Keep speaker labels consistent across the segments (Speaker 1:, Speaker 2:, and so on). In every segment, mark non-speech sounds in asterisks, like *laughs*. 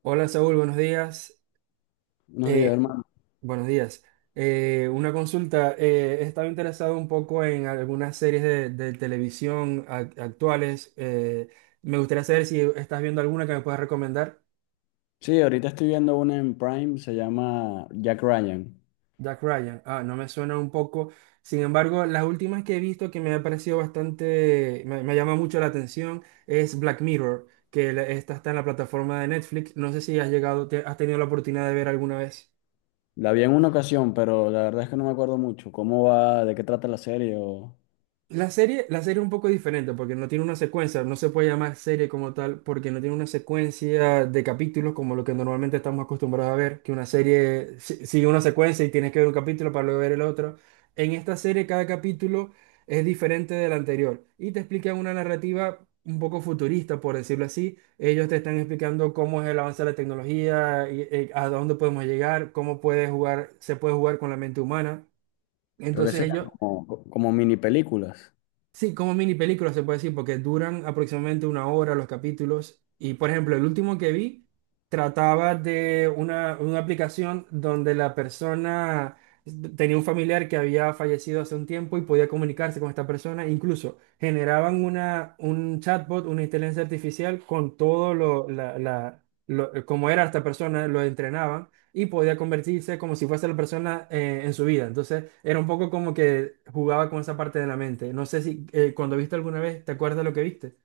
Speaker 1: Hola Saúl, buenos días.
Speaker 2: Buenos
Speaker 1: Eh,
Speaker 2: días, hermano.
Speaker 1: buenos días. Una consulta. He estado interesado un poco en algunas series de televisión actuales. Me gustaría saber si estás viendo alguna que me puedas recomendar.
Speaker 2: Sí, ahorita estoy viendo una en Prime, se llama Jack Ryan.
Speaker 1: Jack Ryan. Ah, no me suena un poco. Sin embargo, las últimas que he visto que me ha parecido bastante, me llama mucho la atención es Black Mirror, esta está en la plataforma de Netflix. No sé si has llegado, has tenido la oportunidad de ver alguna vez.
Speaker 2: La vi en una ocasión, pero la verdad es que no me acuerdo mucho cómo va, de qué trata la serie o
Speaker 1: La serie es un poco diferente porque no tiene una secuencia, no se puede llamar serie como tal porque no tiene una secuencia de capítulos como lo que normalmente estamos acostumbrados a ver, que una serie sigue una secuencia y tienes que ver un capítulo para luego ver el otro. En esta serie cada capítulo es diferente del anterior y te explican una narrativa un poco futurista, por decirlo así. Ellos te están explicando cómo es el avance de la tecnología, a dónde podemos llegar, cómo puede jugar, se puede jugar con la mente humana.
Speaker 2: lo que
Speaker 1: Entonces
Speaker 2: sea,
Speaker 1: ellos.
Speaker 2: como, como mini películas.
Speaker 1: Sí, como mini películas se puede decir, porque duran aproximadamente una hora los capítulos. Y por ejemplo, el último que vi trataba de una aplicación donde la persona tenía un familiar que había fallecido hace un tiempo y podía comunicarse con esta persona. Incluso generaban un chatbot, una inteligencia artificial con todo lo, la- lo- como era esta persona, lo entrenaban y podía convertirse como si fuese la persona en su vida. Entonces era un poco como que jugaba con esa parte de la mente. No sé si cuando viste alguna vez, ¿te acuerdas de lo que viste?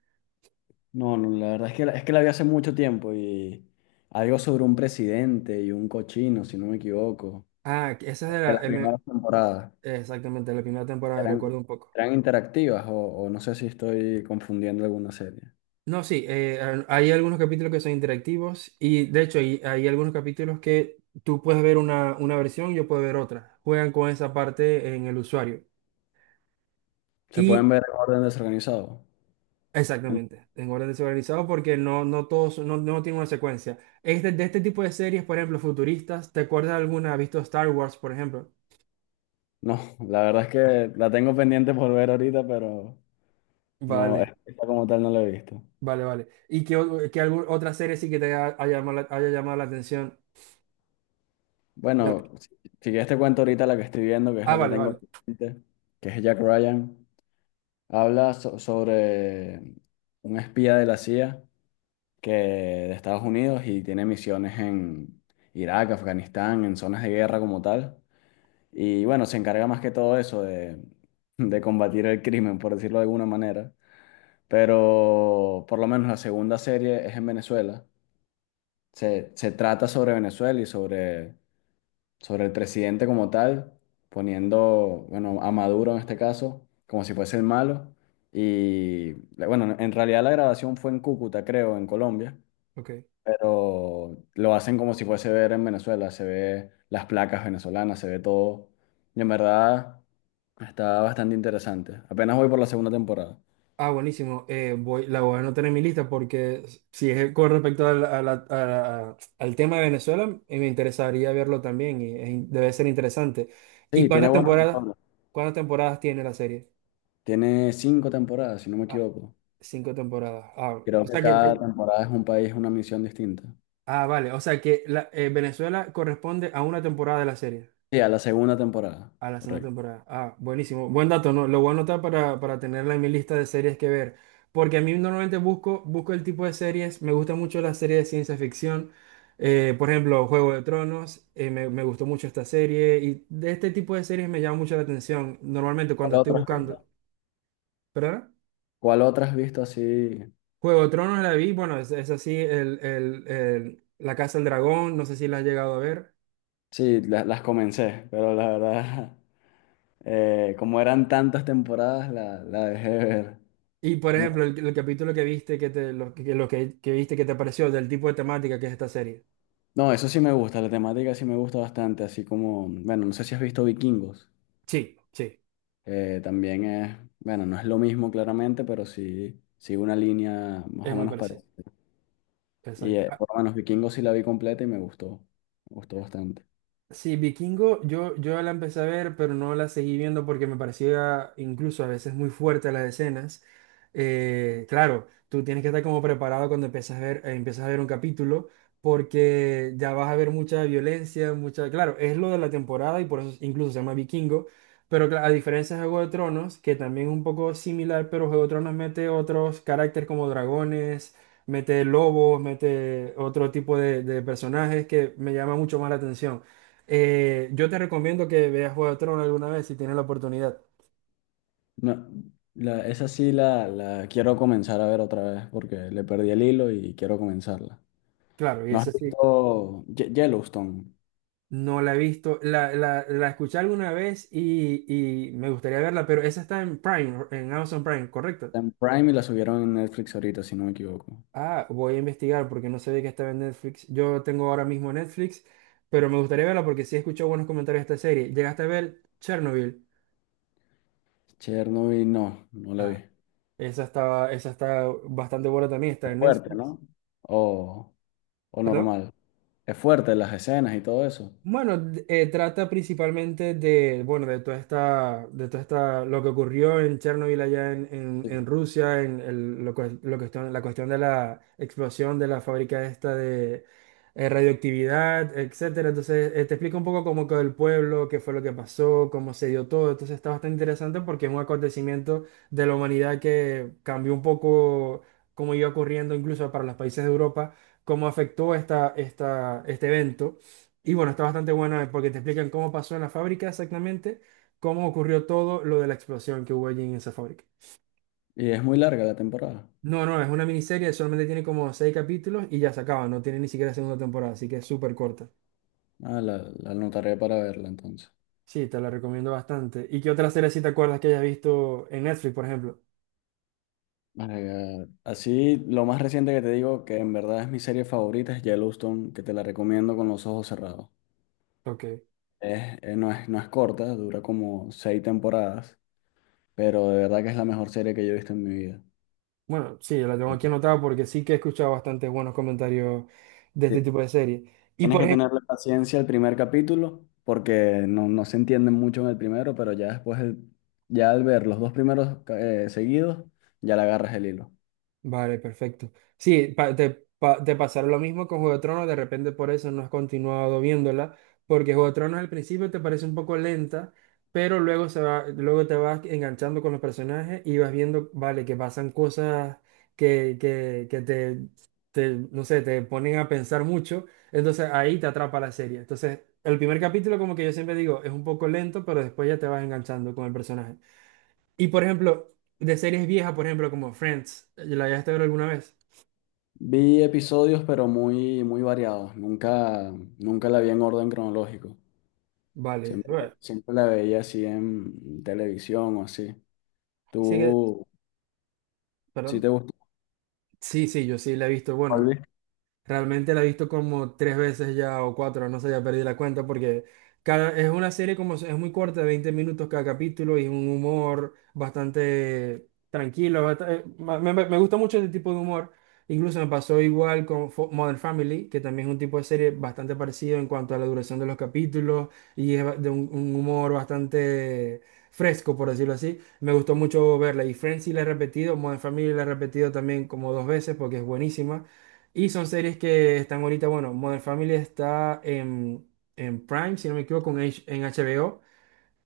Speaker 2: No, la verdad es que, es que la vi hace mucho tiempo y algo sobre un presidente y un cochino, si no me equivoco,
Speaker 1: Ah, que esa
Speaker 2: de
Speaker 1: era
Speaker 2: las primeras temporadas.
Speaker 1: exactamente la primera temporada,
Speaker 2: Eran,
Speaker 1: recuerdo un poco.
Speaker 2: eran interactivas o no sé si estoy confundiendo alguna serie.
Speaker 1: No, sí, hay algunos capítulos que son interactivos y de hecho hay algunos capítulos que tú puedes ver una versión, yo puedo ver otra. Juegan con esa parte en el usuario.
Speaker 2: Se pueden
Speaker 1: Y
Speaker 2: ver en orden desorganizado.
Speaker 1: exactamente, en orden desorganizado porque no, no todos, no, no tiene una secuencia. Este, de este tipo de series, por ejemplo, futuristas, ¿te acuerdas de alguna? ¿Has visto Star Wars, por ejemplo?
Speaker 2: No, la verdad es que la tengo pendiente por ver ahorita, pero no,
Speaker 1: Vale,
Speaker 2: esta como tal no la he visto.
Speaker 1: vale, vale. ¿Y qué, qué otra serie sí que te haya, la haya llamado la atención? Vale.
Speaker 2: Bueno, si, si ya te cuento ahorita la que estoy viendo, que es
Speaker 1: Ah,
Speaker 2: la que
Speaker 1: vale,
Speaker 2: tengo
Speaker 1: vale,
Speaker 2: pendiente, que es Jack Ryan, habla sobre un espía de la CIA que de Estados Unidos y tiene misiones en Irak, Afganistán, en zonas de guerra como tal. Y bueno, se encarga más que todo eso de combatir el crimen, por decirlo de alguna manera. Pero por lo menos la segunda serie es en Venezuela se trata sobre Venezuela sobre el presidente como tal, poniendo, bueno, a Maduro en este caso, como si fuese el malo. Y bueno, en realidad la grabación fue en Cúcuta, creo, en Colombia,
Speaker 1: ok.
Speaker 2: pero lo hacen como si fuese ver en Venezuela, se ve las placas venezolanas, se ve todo. Y en verdad está bastante interesante. Apenas voy por la segunda temporada.
Speaker 1: Ah, buenísimo. Voy, la voy a anotar en mi lista porque si es con respecto a al tema de Venezuela, me interesaría verlo también y es debe ser interesante. ¿Y
Speaker 2: Sí, tiene
Speaker 1: cuántas
Speaker 2: buenos
Speaker 1: temporadas,
Speaker 2: actores.
Speaker 1: ¿cuántas temporadas tiene la serie?
Speaker 2: Tiene cinco temporadas, si no me
Speaker 1: Ah,
Speaker 2: equivoco.
Speaker 1: cinco temporadas. Ah,
Speaker 2: Creo
Speaker 1: o
Speaker 2: que
Speaker 1: sea que
Speaker 2: cada temporada es un país, una misión distinta.
Speaker 1: ah, vale. O sea que Venezuela corresponde a una temporada de la serie.
Speaker 2: Sí, a la segunda temporada,
Speaker 1: A la segunda
Speaker 2: correcto.
Speaker 1: temporada. Ah, buenísimo. Buen dato, ¿no? Lo voy a anotar para tenerla en mi lista de series que ver. Porque a mí normalmente busco el tipo de series. Me gusta mucho las series de ciencia ficción. Por ejemplo, Juego de Tronos. Me gustó mucho esta serie. Y de este tipo de series me llama mucho la atención. Normalmente cuando
Speaker 2: ¿Cuál
Speaker 1: estoy
Speaker 2: otra has
Speaker 1: buscando.
Speaker 2: visto?
Speaker 1: ¿Perdona?
Speaker 2: ¿Cuál otra has visto así?
Speaker 1: Juego de Tronos la vi, bueno, es así, La Casa del Dragón, no sé si la has llegado a ver.
Speaker 2: Sí, las comencé, pero la verdad, *laughs* como eran tantas temporadas, la dejé de ver.
Speaker 1: Y por
Speaker 2: A mí-
Speaker 1: ejemplo, el capítulo que viste, que te, lo que viste que te pareció del tipo de temática que es esta serie.
Speaker 2: No, eso sí me gusta, la temática sí me gusta bastante, así como, bueno, no sé si has visto Vikingos,
Speaker 1: Sí, sí,
Speaker 2: también es, bueno, no es lo mismo claramente, pero sí una línea más
Speaker 1: es
Speaker 2: o
Speaker 1: muy
Speaker 2: menos
Speaker 1: parecido.
Speaker 2: parecida. Y
Speaker 1: Exacto.
Speaker 2: por lo menos Vikingos sí la vi completa y me gustó bastante.
Speaker 1: Sí, Vikingo, yo la empecé a ver, pero no la seguí viendo porque me parecía incluso a veces muy fuerte las escenas. Claro, tú tienes que estar como preparado cuando empiezas a ver un capítulo, porque ya vas a ver mucha violencia, mucha... Claro, es lo de la temporada y por eso incluso se llama Vikingo, pero a diferencia de Juego de Tronos, que también es un poco similar, pero Juego de Tronos mete otros caracteres como dragones, mete lobos, mete otro tipo de personajes que me llama mucho más la atención. Yo te recomiendo que veas Juego de Tronos alguna vez si tienes la oportunidad.
Speaker 2: No, esa sí la quiero comenzar a ver otra vez porque le perdí el hilo y quiero comenzarla.
Speaker 1: Claro, y
Speaker 2: ¿No has
Speaker 1: esa sí,
Speaker 2: visto Yellowstone?
Speaker 1: no la he visto, la escuché alguna vez y me gustaría verla, pero esa está en Prime, en Amazon Prime, ¿correcto?
Speaker 2: Está en Prime y la subieron en Netflix ahorita, si no me equivoco.
Speaker 1: Ah, voy a investigar porque no sabía que estaba en Netflix. Yo tengo ahora mismo Netflix, pero me gustaría verla porque sí he escuchado buenos comentarios de esta serie. ¿Llegaste a ver Chernobyl?
Speaker 2: Chernobyl, no, no la vi.
Speaker 1: Ah, esa está bastante buena también, está
Speaker 2: Es
Speaker 1: en
Speaker 2: fuerte,
Speaker 1: Netflix.
Speaker 2: ¿no? O, o
Speaker 1: ¿Perdón?
Speaker 2: normal. Es fuerte las escenas y todo eso.
Speaker 1: Bueno, trata principalmente de, bueno, de toda esta, lo que ocurrió en Chernobyl allá en,
Speaker 2: Sí.
Speaker 1: en Rusia, en el- lo, que- lo cuestión, la cuestión de la explosión de la fábrica esta de radioactividad, etcétera. Entonces, te explica un poco cómo quedó el pueblo, qué fue lo que pasó, cómo se dio todo. Entonces, está bastante interesante porque es un acontecimiento de la humanidad que cambió un poco cómo iba ocurriendo incluso para los países de Europa, cómo afectó este evento y bueno, está bastante buena porque te explican cómo pasó en la fábrica exactamente, cómo ocurrió todo lo de la explosión que hubo allí en esa fábrica.
Speaker 2: Y es muy larga la temporada.
Speaker 1: No, no, es una miniserie, solamente tiene como seis capítulos y ya se acaba, no tiene ni siquiera segunda temporada, así que es súper corta.
Speaker 2: Ah, la anotaré para verla entonces.
Speaker 1: Sí, te la recomiendo bastante. ¿Y qué otra serie si te acuerdas que hayas visto en Netflix, por ejemplo?
Speaker 2: My God. Así, lo más reciente que te digo, que en verdad es mi serie favorita, es Yellowstone, que te la recomiendo con los ojos cerrados.
Speaker 1: Ok.
Speaker 2: No no es corta, dura como seis temporadas, pero de verdad que es la mejor serie que yo he visto en mi vida.
Speaker 1: Bueno, sí, la tengo aquí anotada porque sí que he escuchado bastantes buenos comentarios de
Speaker 2: Sí,
Speaker 1: este tipo de serie. Y
Speaker 2: tienes
Speaker 1: por.
Speaker 2: que tenerle paciencia al primer capítulo, porque no se entiende mucho en el primero, pero ya después, ya al ver los dos primeros seguidos, ya le agarras el hilo.
Speaker 1: Vale, perfecto. Sí, te pasará lo mismo con Juego de Tronos, de repente por eso no has continuado viéndola, porque Juego de Tronos al principio te parece un poco lenta, pero luego, se va, luego te vas enganchando con los personajes y vas viendo, vale, que pasan cosas que te, no sé, te ponen a pensar mucho, entonces ahí te atrapa la serie. Entonces, el primer capítulo, como que yo siempre digo, es un poco lento, pero después ya te vas enganchando con el personaje. Y por ejemplo, de series viejas, por ejemplo, como Friends, ¿la llegaste a ver alguna vez?
Speaker 2: Vi episodios, pero muy, muy variados. Nunca, nunca la vi en orden cronológico.
Speaker 1: Vale,
Speaker 2: Siempre,
Speaker 1: bueno,
Speaker 2: siempre la veía así en televisión o así.
Speaker 1: sí que,
Speaker 2: ¿Tú sí
Speaker 1: perdón.
Speaker 2: te gusta?
Speaker 1: Sí, sí, yo sí la he visto, bueno,
Speaker 2: ¿Barbie?
Speaker 1: realmente la he visto como tres veces ya o cuatro, no sé, ya perdí la cuenta porque cada, es una serie como es muy corta, 20 minutos cada capítulo y un humor bastante tranquilo. Me gusta mucho este tipo de humor. Incluso me pasó igual con Modern Family, que también es un tipo de serie bastante parecido en cuanto a la duración de los capítulos y es de un humor bastante fresco, por decirlo así. Me gustó mucho verla y Friends sí la he repetido, Modern Family la he repetido también como dos veces porque es buenísima. Y son series que están ahorita, bueno, Modern Family está en Prime, si no me equivoco, en HBO,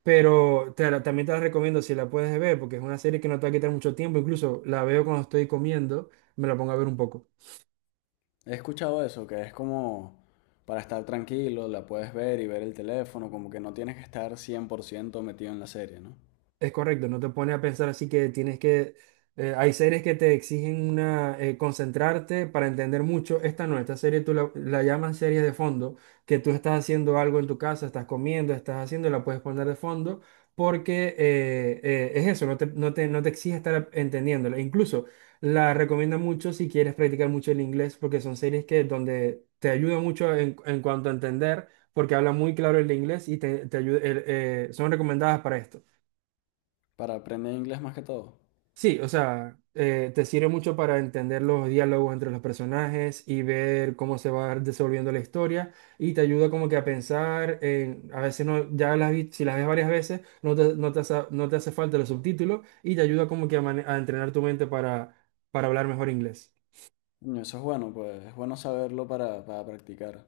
Speaker 1: pero también te la recomiendo si la puedes ver, porque es una serie que no te va a quitar mucho tiempo, incluso la veo cuando estoy comiendo, me la pongo a ver un poco.
Speaker 2: He escuchado eso, que es como para estar tranquilo, la puedes ver y ver el teléfono, como que no tienes que estar 100% metido en la serie, ¿no?
Speaker 1: Es correcto, no te pone a pensar así que tienes que... Hay series que te exigen una, concentrarte para entender mucho. Esta no, esta serie la llamas serie de fondo, que tú estás haciendo algo en tu casa, estás comiendo, estás haciendo, la puedes poner de fondo, porque es eso, no te exige estar entendiéndola. Incluso la recomiendo mucho si quieres practicar mucho el inglés, porque son series que donde te ayuda mucho en cuanto a entender, porque habla muy claro el inglés y son recomendadas para esto.
Speaker 2: Para aprender inglés más que todo.
Speaker 1: Sí, o sea, te sirve mucho para entender los diálogos entre los personajes y ver cómo se va desenvolviendo la historia y te ayuda como que a pensar en, a veces no, si las ves varias veces, no te hace falta los subtítulos y te ayuda como que a entrenar tu mente para hablar mejor inglés.
Speaker 2: Coño, eso es bueno, pues es bueno saberlo para practicar,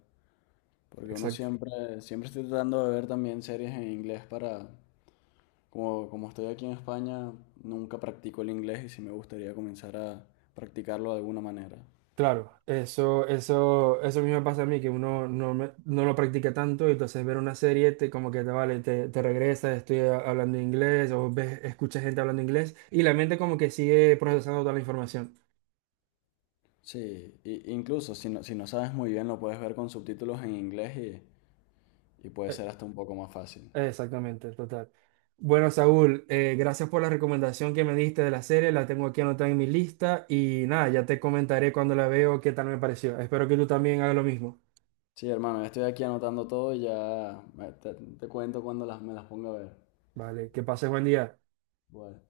Speaker 2: porque uno
Speaker 1: Exacto.
Speaker 2: siempre, siempre estoy tratando de ver también series en inglés como, como estoy aquí en España, nunca practico el inglés y sí me gustaría comenzar a practicarlo de alguna manera.
Speaker 1: Claro, eso mismo me pasa a mí, que uno no, me- no lo practica tanto, y entonces ver una serie te, como que te vale, te regresa, estoy hablando inglés, o ves, escuchas gente hablando inglés, y la mente como que sigue procesando toda la información.
Speaker 2: Sí, i- incluso si no, si no sabes muy bien lo puedes ver con subtítulos en inglés y puede
Speaker 1: Eh,
Speaker 2: ser hasta un poco más fácil.
Speaker 1: Exactamente, total. Bueno, Saúl, gracias por la recomendación que me diste de la serie, la tengo aquí anotada en mi lista, y nada, ya te comentaré cuando la veo qué tal me pareció. Espero que tú también hagas lo mismo.
Speaker 2: Sí, hermano, ya estoy aquí anotando todo y ya te cuento cuando me las ponga a ver.
Speaker 1: Vale, que pases buen día.
Speaker 2: Bueno.